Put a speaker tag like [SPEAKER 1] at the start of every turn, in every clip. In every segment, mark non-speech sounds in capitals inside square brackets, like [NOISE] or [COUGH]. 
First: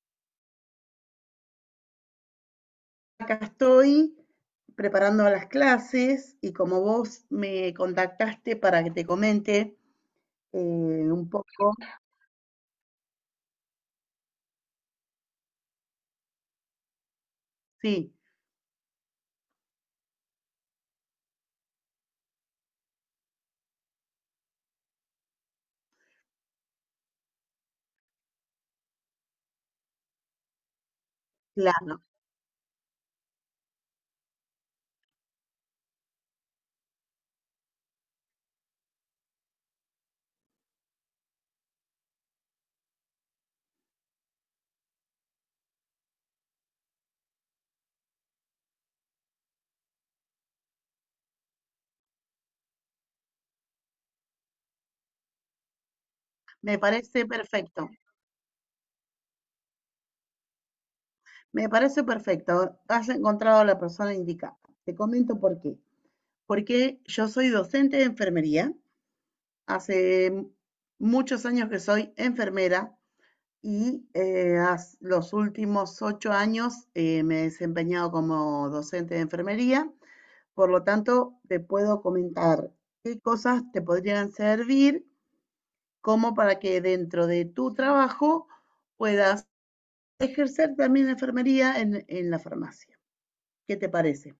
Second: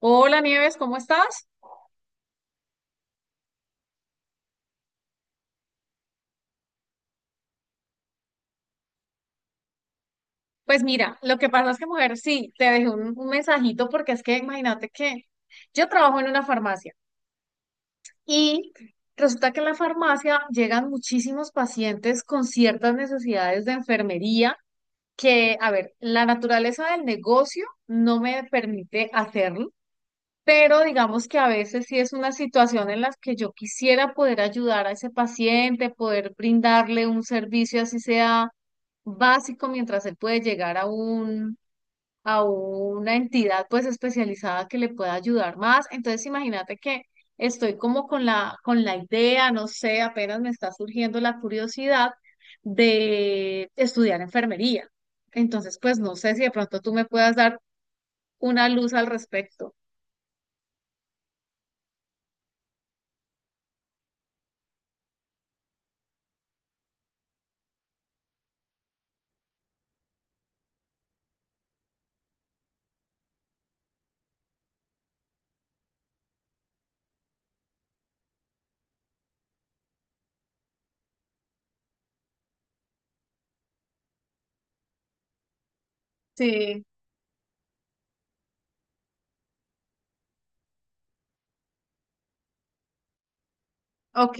[SPEAKER 1] Hola Nieves, ¿cómo estás?
[SPEAKER 2] Acá estoy preparando las clases y como vos me contactaste para que te comente
[SPEAKER 1] Pues mira,
[SPEAKER 2] un
[SPEAKER 1] lo que pasa
[SPEAKER 2] poco,
[SPEAKER 1] es que, mujer, sí, te dejé un mensajito porque es que imagínate que yo trabajo en una farmacia
[SPEAKER 2] sí,
[SPEAKER 1] y resulta que en la farmacia llegan muchísimos pacientes con ciertas necesidades de enfermería que, a ver, la naturaleza del negocio no me permite hacerlo, pero digamos que a veces sí
[SPEAKER 2] claro,
[SPEAKER 1] es una situación en la que yo quisiera poder ayudar a ese paciente, poder brindarle un servicio así sea básico mientras él puede llegar a a una entidad pues especializada que le pueda ayudar más. Entonces imagínate que estoy como con la idea, no sé, apenas me está surgiendo la curiosidad de estudiar enfermería. Entonces, pues no sé si de
[SPEAKER 2] me
[SPEAKER 1] pronto tú me
[SPEAKER 2] parece
[SPEAKER 1] puedas dar
[SPEAKER 2] perfecto,
[SPEAKER 1] una luz al respecto.
[SPEAKER 2] me parece perfecto, has encontrado a la persona indicada. Te comento por qué. Porque yo soy docente de enfermería, hace muchos años que soy enfermera y los últimos 8 años me he desempeñado como docente de enfermería. Por lo tanto, te puedo comentar qué cosas te podrían servir como para que
[SPEAKER 1] Sí,
[SPEAKER 2] dentro de tu trabajo puedas ejercer también la enfermería en la farmacia. ¿Qué te parece?
[SPEAKER 1] ok,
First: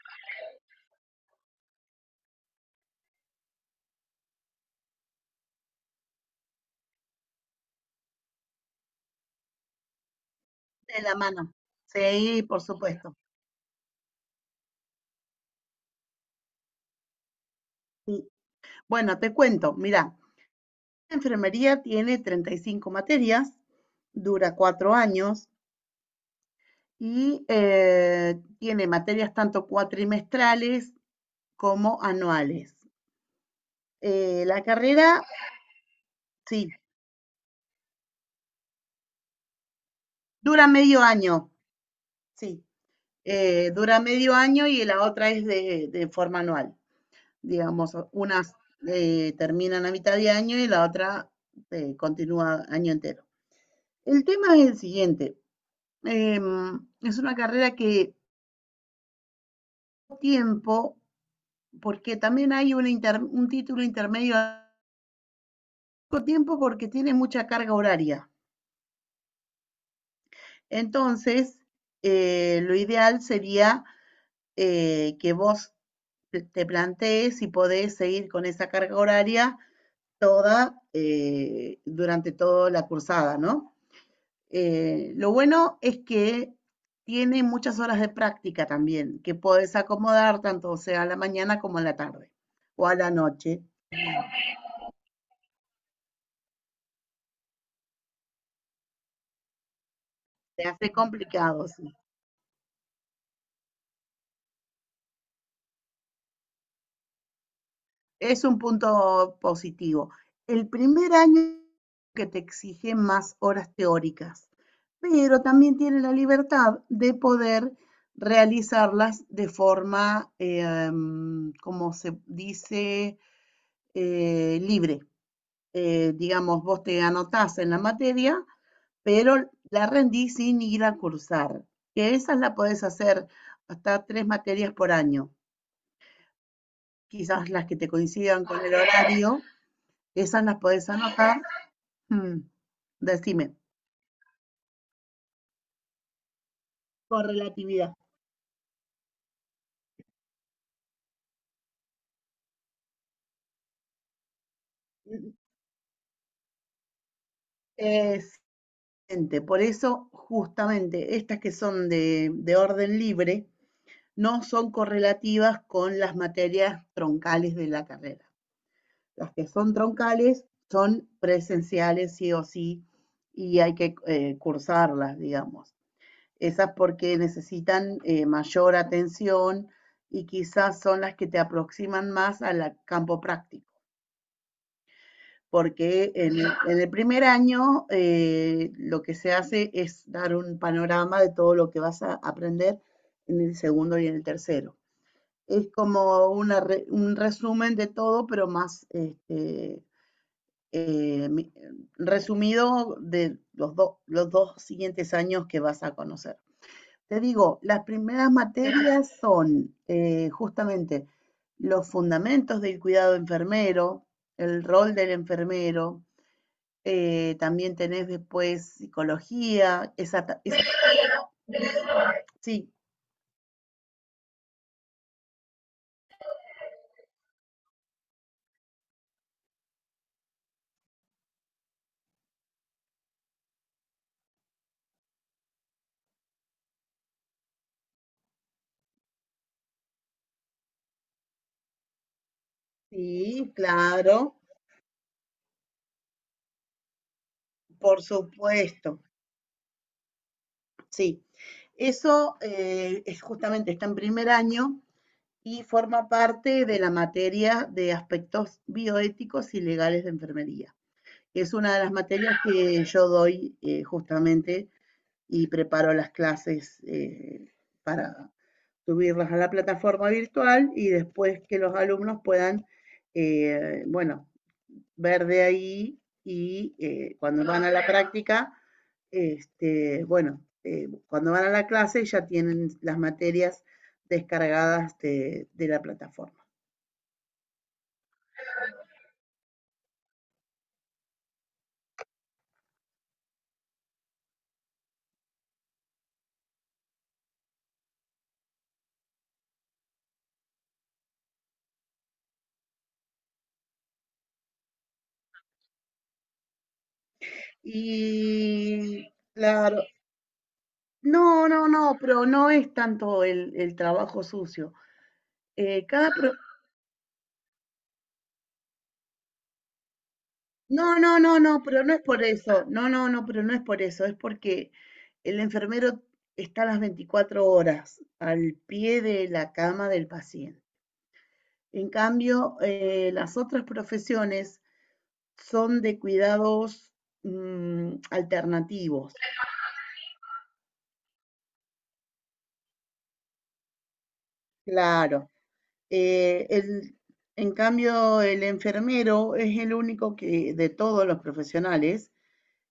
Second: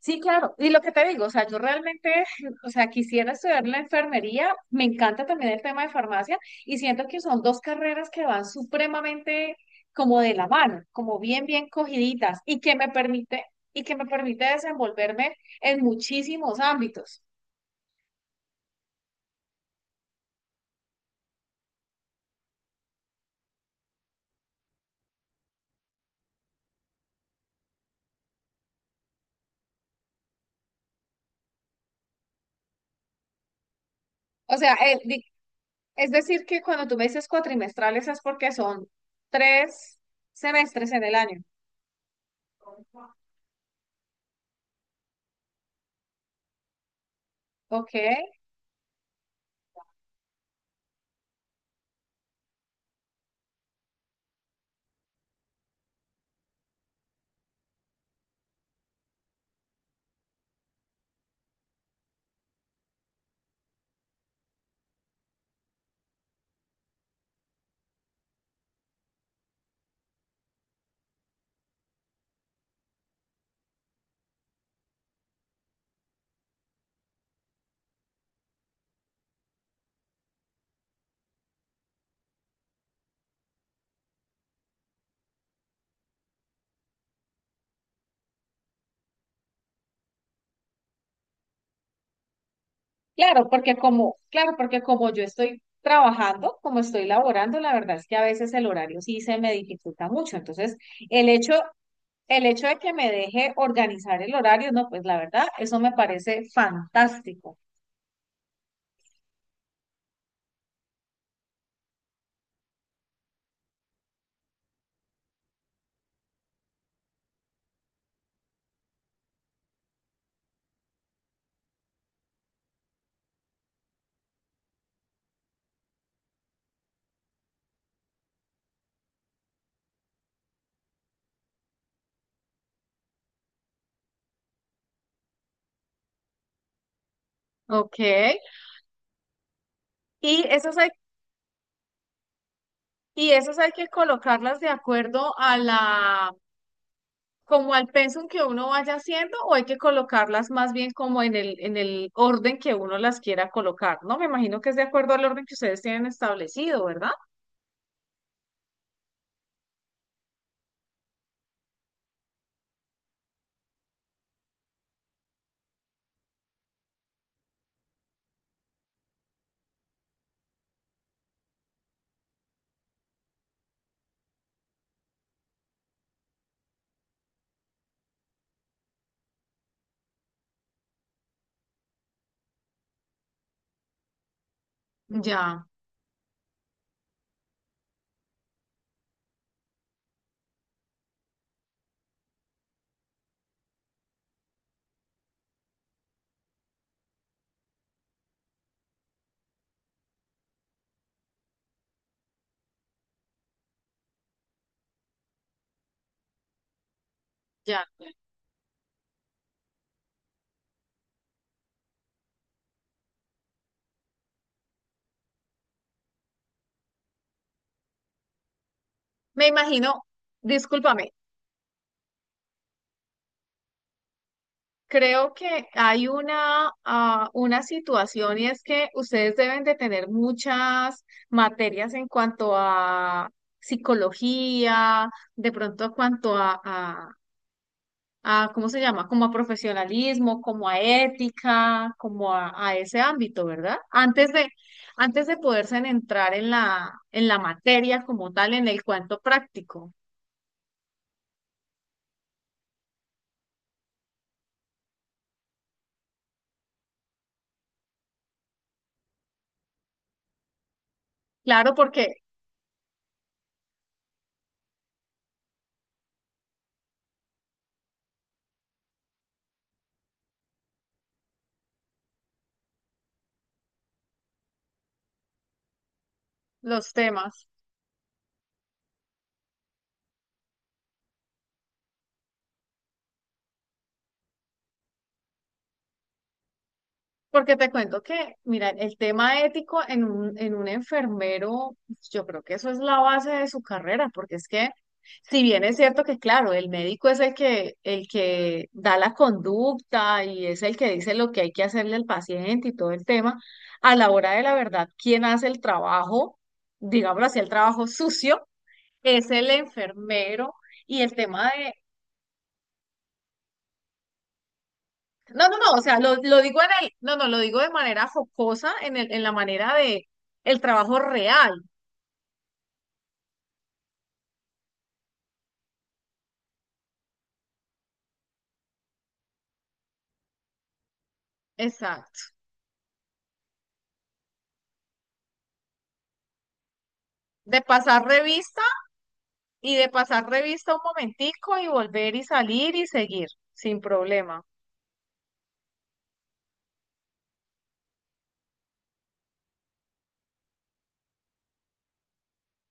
[SPEAKER 1] sí, claro. Y lo que te digo, o sea, yo realmente, o sea, quisiera estudiar la enfermería, me encanta también el tema de farmacia y siento que son dos carreras que van supremamente como de la mano,
[SPEAKER 2] De la
[SPEAKER 1] como bien,
[SPEAKER 2] mano.
[SPEAKER 1] bien cogiditas
[SPEAKER 2] Sí,
[SPEAKER 1] y
[SPEAKER 2] por
[SPEAKER 1] que me
[SPEAKER 2] supuesto.
[SPEAKER 1] permite, y que me permite desenvolverme en muchísimos ámbitos.
[SPEAKER 2] Sí. Bueno, te cuento, mira, la enfermería tiene 35 materias, dura 4 años y tiene materias tanto cuatrimestrales como anuales.
[SPEAKER 1] O
[SPEAKER 2] La
[SPEAKER 1] sea,
[SPEAKER 2] carrera,
[SPEAKER 1] es decir, que
[SPEAKER 2] sí,
[SPEAKER 1] cuando tú me dices cuatrimestrales es porque son tres
[SPEAKER 2] dura
[SPEAKER 1] semestres
[SPEAKER 2] medio
[SPEAKER 1] en el año.
[SPEAKER 2] año, sí. Dura medio año y la otra es de forma anual. Digamos,
[SPEAKER 1] Ok.
[SPEAKER 2] unas terminan a mitad de año y la otra continúa año entero. El tema es el siguiente. Eh, es una carrera que tiempo, porque también hay un título intermedio a poco tiempo porque tiene mucha carga horaria. Entonces, lo ideal sería que vos te plantees si podés seguir con esa carga horaria toda durante toda la cursada, ¿no? Lo bueno es que tiene muchas horas de práctica también, que podés acomodar tanto sea a la mañana como a la tarde o a la noche.
[SPEAKER 1] Claro, porque como yo estoy trabajando, como estoy laborando, la verdad es que a veces el horario sí se me dificulta mucho.
[SPEAKER 2] Se
[SPEAKER 1] Entonces,
[SPEAKER 2] hace
[SPEAKER 1] el hecho,
[SPEAKER 2] complicado, sí.
[SPEAKER 1] el hecho de que me deje organizar el horario, no, pues la verdad, eso me parece fantástico.
[SPEAKER 2] Es un punto positivo. El primer año que te exige más horas teóricas, pero también tiene la libertad de poder realizarlas de forma, como se dice, libre. Digamos, vos te anotás en la materia, pero la rendís sin ir a cursar, que esas la podés hacer hasta 3 materias por año, quizás las que te
[SPEAKER 1] Ok.
[SPEAKER 2] coincidan con el horario.
[SPEAKER 1] Y
[SPEAKER 2] Esas las
[SPEAKER 1] esas
[SPEAKER 2] podés
[SPEAKER 1] hay,
[SPEAKER 2] anotar. Mm,
[SPEAKER 1] y
[SPEAKER 2] decime.
[SPEAKER 1] esas hay que colocarlas de acuerdo a la, como al
[SPEAKER 2] Correlatividad.
[SPEAKER 1] pensum que uno vaya haciendo, o hay que colocarlas más bien como en en el orden que uno las quiera colocar, ¿no? Me imagino que es de acuerdo al orden que ustedes tienen establecido, ¿verdad?
[SPEAKER 2] Excelente. Por eso, justamente, estas que son de orden libre no son correlativas con las materias troncales de la carrera. Las que son troncales son presenciales sí o sí y hay que cursarlas, digamos. Esas porque necesitan mayor atención y quizás son las que te aproximan más al campo práctico.
[SPEAKER 1] Ya,
[SPEAKER 2] Porque en el primer año lo que se hace es dar un panorama de todo lo que vas a aprender en el segundo y en el tercero. Es como un resumen de todo, pero más este, eh, resumido de los dos siguientes años que vas a conocer. Te digo, las
[SPEAKER 1] ya.
[SPEAKER 2] primeras materias son justamente los fundamentos del cuidado enfermero, el rol del enfermero, también tenés después
[SPEAKER 1] Me
[SPEAKER 2] psicología,
[SPEAKER 1] imagino,
[SPEAKER 2] esa.
[SPEAKER 1] discúlpame,
[SPEAKER 2] Sí,
[SPEAKER 1] creo que hay una, ah, una situación y es que ustedes deben de tener muchas materias en cuanto a psicología, de pronto en cuanto a, ¿cómo se llama? Como a profesionalismo, como a ética, como a ese ámbito,
[SPEAKER 2] sí,
[SPEAKER 1] ¿verdad?
[SPEAKER 2] claro,
[SPEAKER 1] Antes de poderse entrar en la
[SPEAKER 2] por
[SPEAKER 1] materia como tal, en el
[SPEAKER 2] supuesto,
[SPEAKER 1] cuento práctico.
[SPEAKER 2] sí. Eso es justamente está en primer año y forma parte de la materia de aspectos bioéticos y legales de enfermería. Es una
[SPEAKER 1] Claro,
[SPEAKER 2] de las
[SPEAKER 1] porque
[SPEAKER 2] materias que yo doy justamente y preparo las clases para subirlas a la plataforma virtual y después que los alumnos puedan, bueno, ver de ahí y
[SPEAKER 1] los
[SPEAKER 2] eh, cuando
[SPEAKER 1] temas.
[SPEAKER 2] van a la práctica, este, bueno, cuando van a la clase ya tienen las materias descargadas de la plataforma.
[SPEAKER 1] Porque te cuento que, mira, el tema ético en un enfermero, pues, yo creo que eso es la base de su carrera, porque es que, si bien es cierto que, claro, el médico es el que da la conducta y es el que dice lo que hay que hacerle al paciente y todo el tema, a la hora de la verdad, quien hace el trabajo, digámoslo así, el trabajo sucio,
[SPEAKER 2] Y
[SPEAKER 1] es el
[SPEAKER 2] claro,
[SPEAKER 1] enfermero. Y el
[SPEAKER 2] no,
[SPEAKER 1] tema
[SPEAKER 2] no, no, pero no es tanto el trabajo sucio.
[SPEAKER 1] no, no, no, o
[SPEAKER 2] Eh,
[SPEAKER 1] sea,
[SPEAKER 2] cada, pro-
[SPEAKER 1] lo digo en el, no, no, lo digo de manera jocosa, en el, en la manera de el
[SPEAKER 2] No,
[SPEAKER 1] trabajo
[SPEAKER 2] no, no, no,
[SPEAKER 1] real,
[SPEAKER 2] pero no es por eso. No, no, no, pero no es por eso. Es porque el enfermero está las 24 horas al pie de la cama del paciente. En
[SPEAKER 1] exacto,
[SPEAKER 2] cambio, las otras profesiones son de cuidados
[SPEAKER 1] de
[SPEAKER 2] mm,
[SPEAKER 1] pasar revista
[SPEAKER 2] alternativos.
[SPEAKER 1] y de pasar revista un momentico y volver y salir y seguir, sin problema.
[SPEAKER 2] Claro. Eh, el- en cambio, el enfermero es el único que, de todos los profesionales,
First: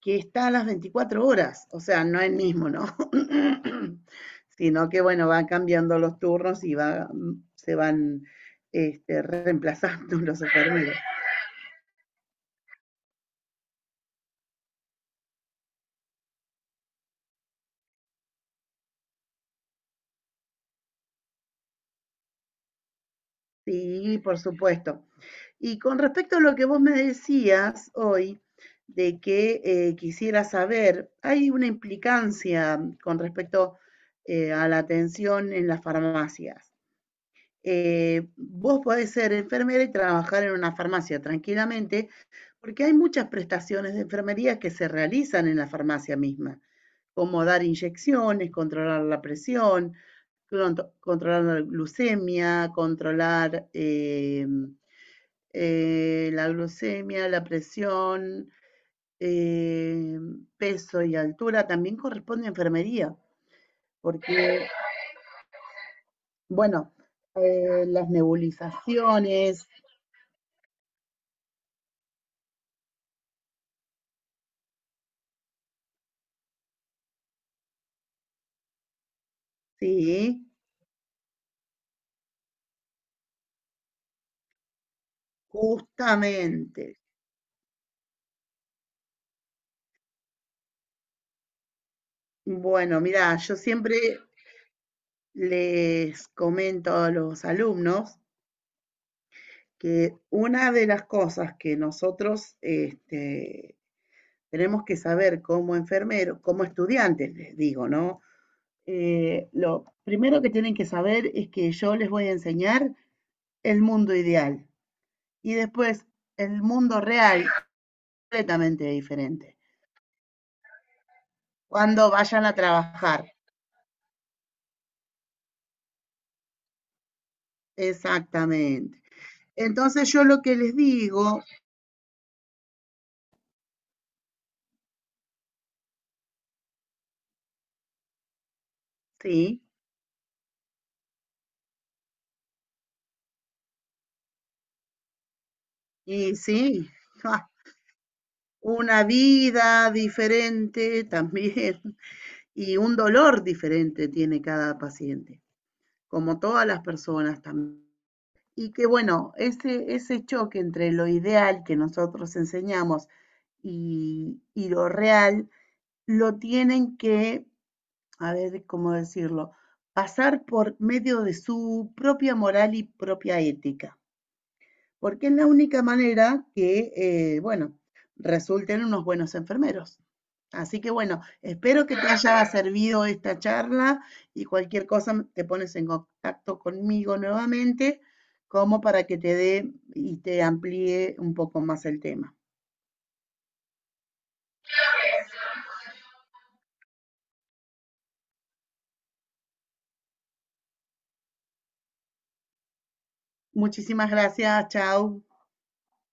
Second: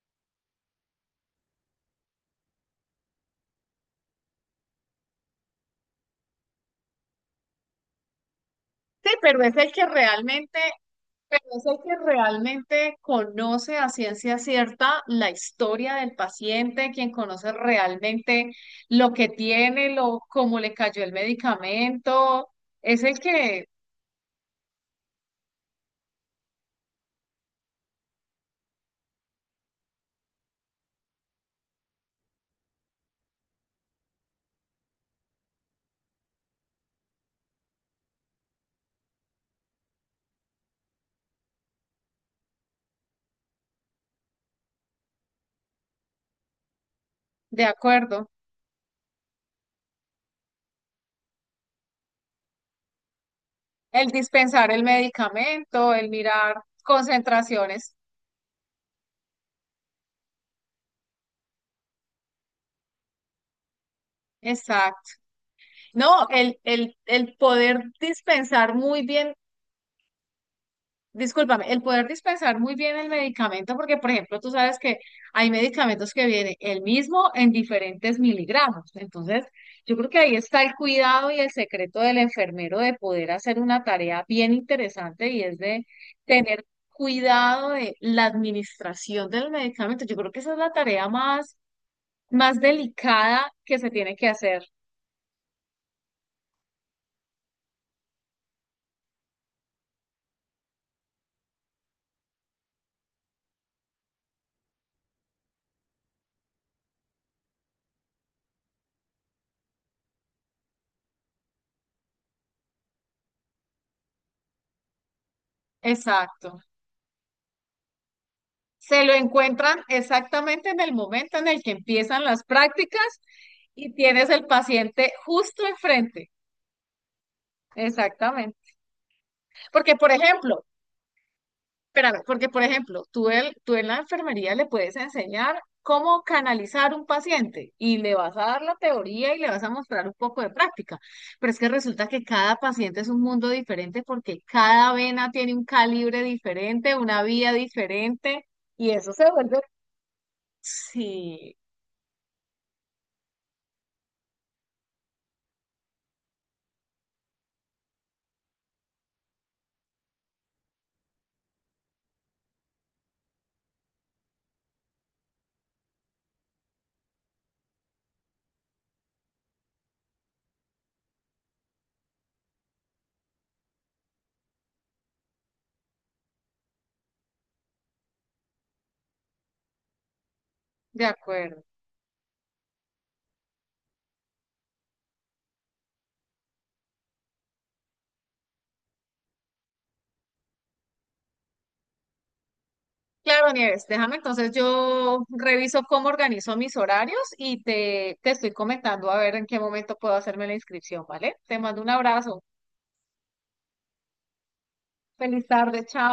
[SPEAKER 2] que está a las 24 horas, o sea, no el mismo, ¿no? [CLEARS THROAT] [COUGHS] Sino que, bueno, van cambiando los turnos y va, se van
[SPEAKER 1] Sí,
[SPEAKER 2] este,
[SPEAKER 1] pero es el que
[SPEAKER 2] reemplazando [LAUGHS] los
[SPEAKER 1] realmente,
[SPEAKER 2] enfermeros.
[SPEAKER 1] pero es el que realmente conoce a ciencia cierta la historia del paciente, quien conoce realmente lo que tiene, lo, cómo le cayó el medicamento, es el que,
[SPEAKER 2] Sí, por supuesto. Y con respecto a lo que vos me decías hoy, de que quisiera saber, hay una implicancia con respecto a la atención en las farmacias. Vos podés ser enfermera y trabajar en una farmacia tranquilamente, porque hay muchas prestaciones de enfermería que se realizan en la farmacia misma, como dar
[SPEAKER 1] de acuerdo.
[SPEAKER 2] inyecciones, controlar la presión, controlar
[SPEAKER 1] El dispensar el medicamento, el
[SPEAKER 2] la
[SPEAKER 1] mirar
[SPEAKER 2] glucemia, la
[SPEAKER 1] concentraciones.
[SPEAKER 2] presión, eh, peso y altura, también corresponde a enfermería, porque,
[SPEAKER 1] Exacto. No,
[SPEAKER 2] bueno,
[SPEAKER 1] el poder
[SPEAKER 2] las
[SPEAKER 1] dispensar muy bien,
[SPEAKER 2] nebulizaciones,
[SPEAKER 1] discúlpame, el poder dispensar muy bien el medicamento, porque por ejemplo, tú sabes que hay medicamentos que vienen el mismo en diferentes miligramos. Entonces, yo creo que ahí
[SPEAKER 2] ¿sí?
[SPEAKER 1] está el cuidado y el secreto del enfermero de poder hacer una tarea bien interesante y es de tener
[SPEAKER 2] Justamente.
[SPEAKER 1] cuidado de la administración del medicamento. Yo creo que esa es la tarea más más
[SPEAKER 2] Bueno, mira,
[SPEAKER 1] delicada
[SPEAKER 2] yo
[SPEAKER 1] que se
[SPEAKER 2] siempre
[SPEAKER 1] tiene que hacer.
[SPEAKER 2] les comento a los alumnos que una de las cosas que nosotros este, tenemos que saber como enfermeros, como estudiantes, les digo, ¿no? Lo primero que tienen que saber es que yo les voy a enseñar el mundo ideal y después
[SPEAKER 1] Exacto.
[SPEAKER 2] el mundo real completamente
[SPEAKER 1] Se lo
[SPEAKER 2] diferente.
[SPEAKER 1] encuentran exactamente en el momento en el que
[SPEAKER 2] Cuando
[SPEAKER 1] empiezan las
[SPEAKER 2] vayan a
[SPEAKER 1] prácticas
[SPEAKER 2] trabajar,
[SPEAKER 1] y tienes el paciente justo enfrente. Exactamente.
[SPEAKER 2] exactamente.
[SPEAKER 1] Porque,
[SPEAKER 2] Entonces
[SPEAKER 1] por
[SPEAKER 2] yo lo
[SPEAKER 1] ejemplo,
[SPEAKER 2] que les digo
[SPEAKER 1] espérame, porque por ejemplo, tú, el, tú en la enfermería le puedes enseñar cómo canalizar un paciente y le vas a dar la teoría y le vas
[SPEAKER 2] sí,
[SPEAKER 1] a mostrar un poco de práctica, pero es que resulta que cada paciente es un mundo diferente porque cada vena tiene un calibre
[SPEAKER 2] y sí,
[SPEAKER 1] diferente, una
[SPEAKER 2] [LAUGHS] ¡ja!
[SPEAKER 1] vía diferente y
[SPEAKER 2] Una
[SPEAKER 1] eso se vuelve...
[SPEAKER 2] vida diferente
[SPEAKER 1] Sí,
[SPEAKER 2] también, [LAUGHS] y un dolor diferente tiene cada paciente, como todas las personas también. Y que bueno, ese choque entre lo ideal que nosotros enseñamos y lo real, lo tienen que, a ver cómo decirlo, pasar por medio de su propia moral y propia ética. Porque es la única manera que, bueno, resulten unos buenos enfermeros. Así que
[SPEAKER 1] de
[SPEAKER 2] bueno,
[SPEAKER 1] acuerdo.
[SPEAKER 2] espero que te haya [LAUGHS] servido esta charla y cualquier cosa te pones en contacto conmigo nuevamente como para que te dé y te amplíe un poco más el tema.
[SPEAKER 1] Claro, Nieves, déjame entonces yo reviso cómo organizo mis horarios y te estoy comentando a ver en qué momento puedo hacerme la inscripción, ¿vale? Te mando un abrazo.
[SPEAKER 2] Muchísimas gracias, chao.
[SPEAKER 1] Feliz tarde, chao.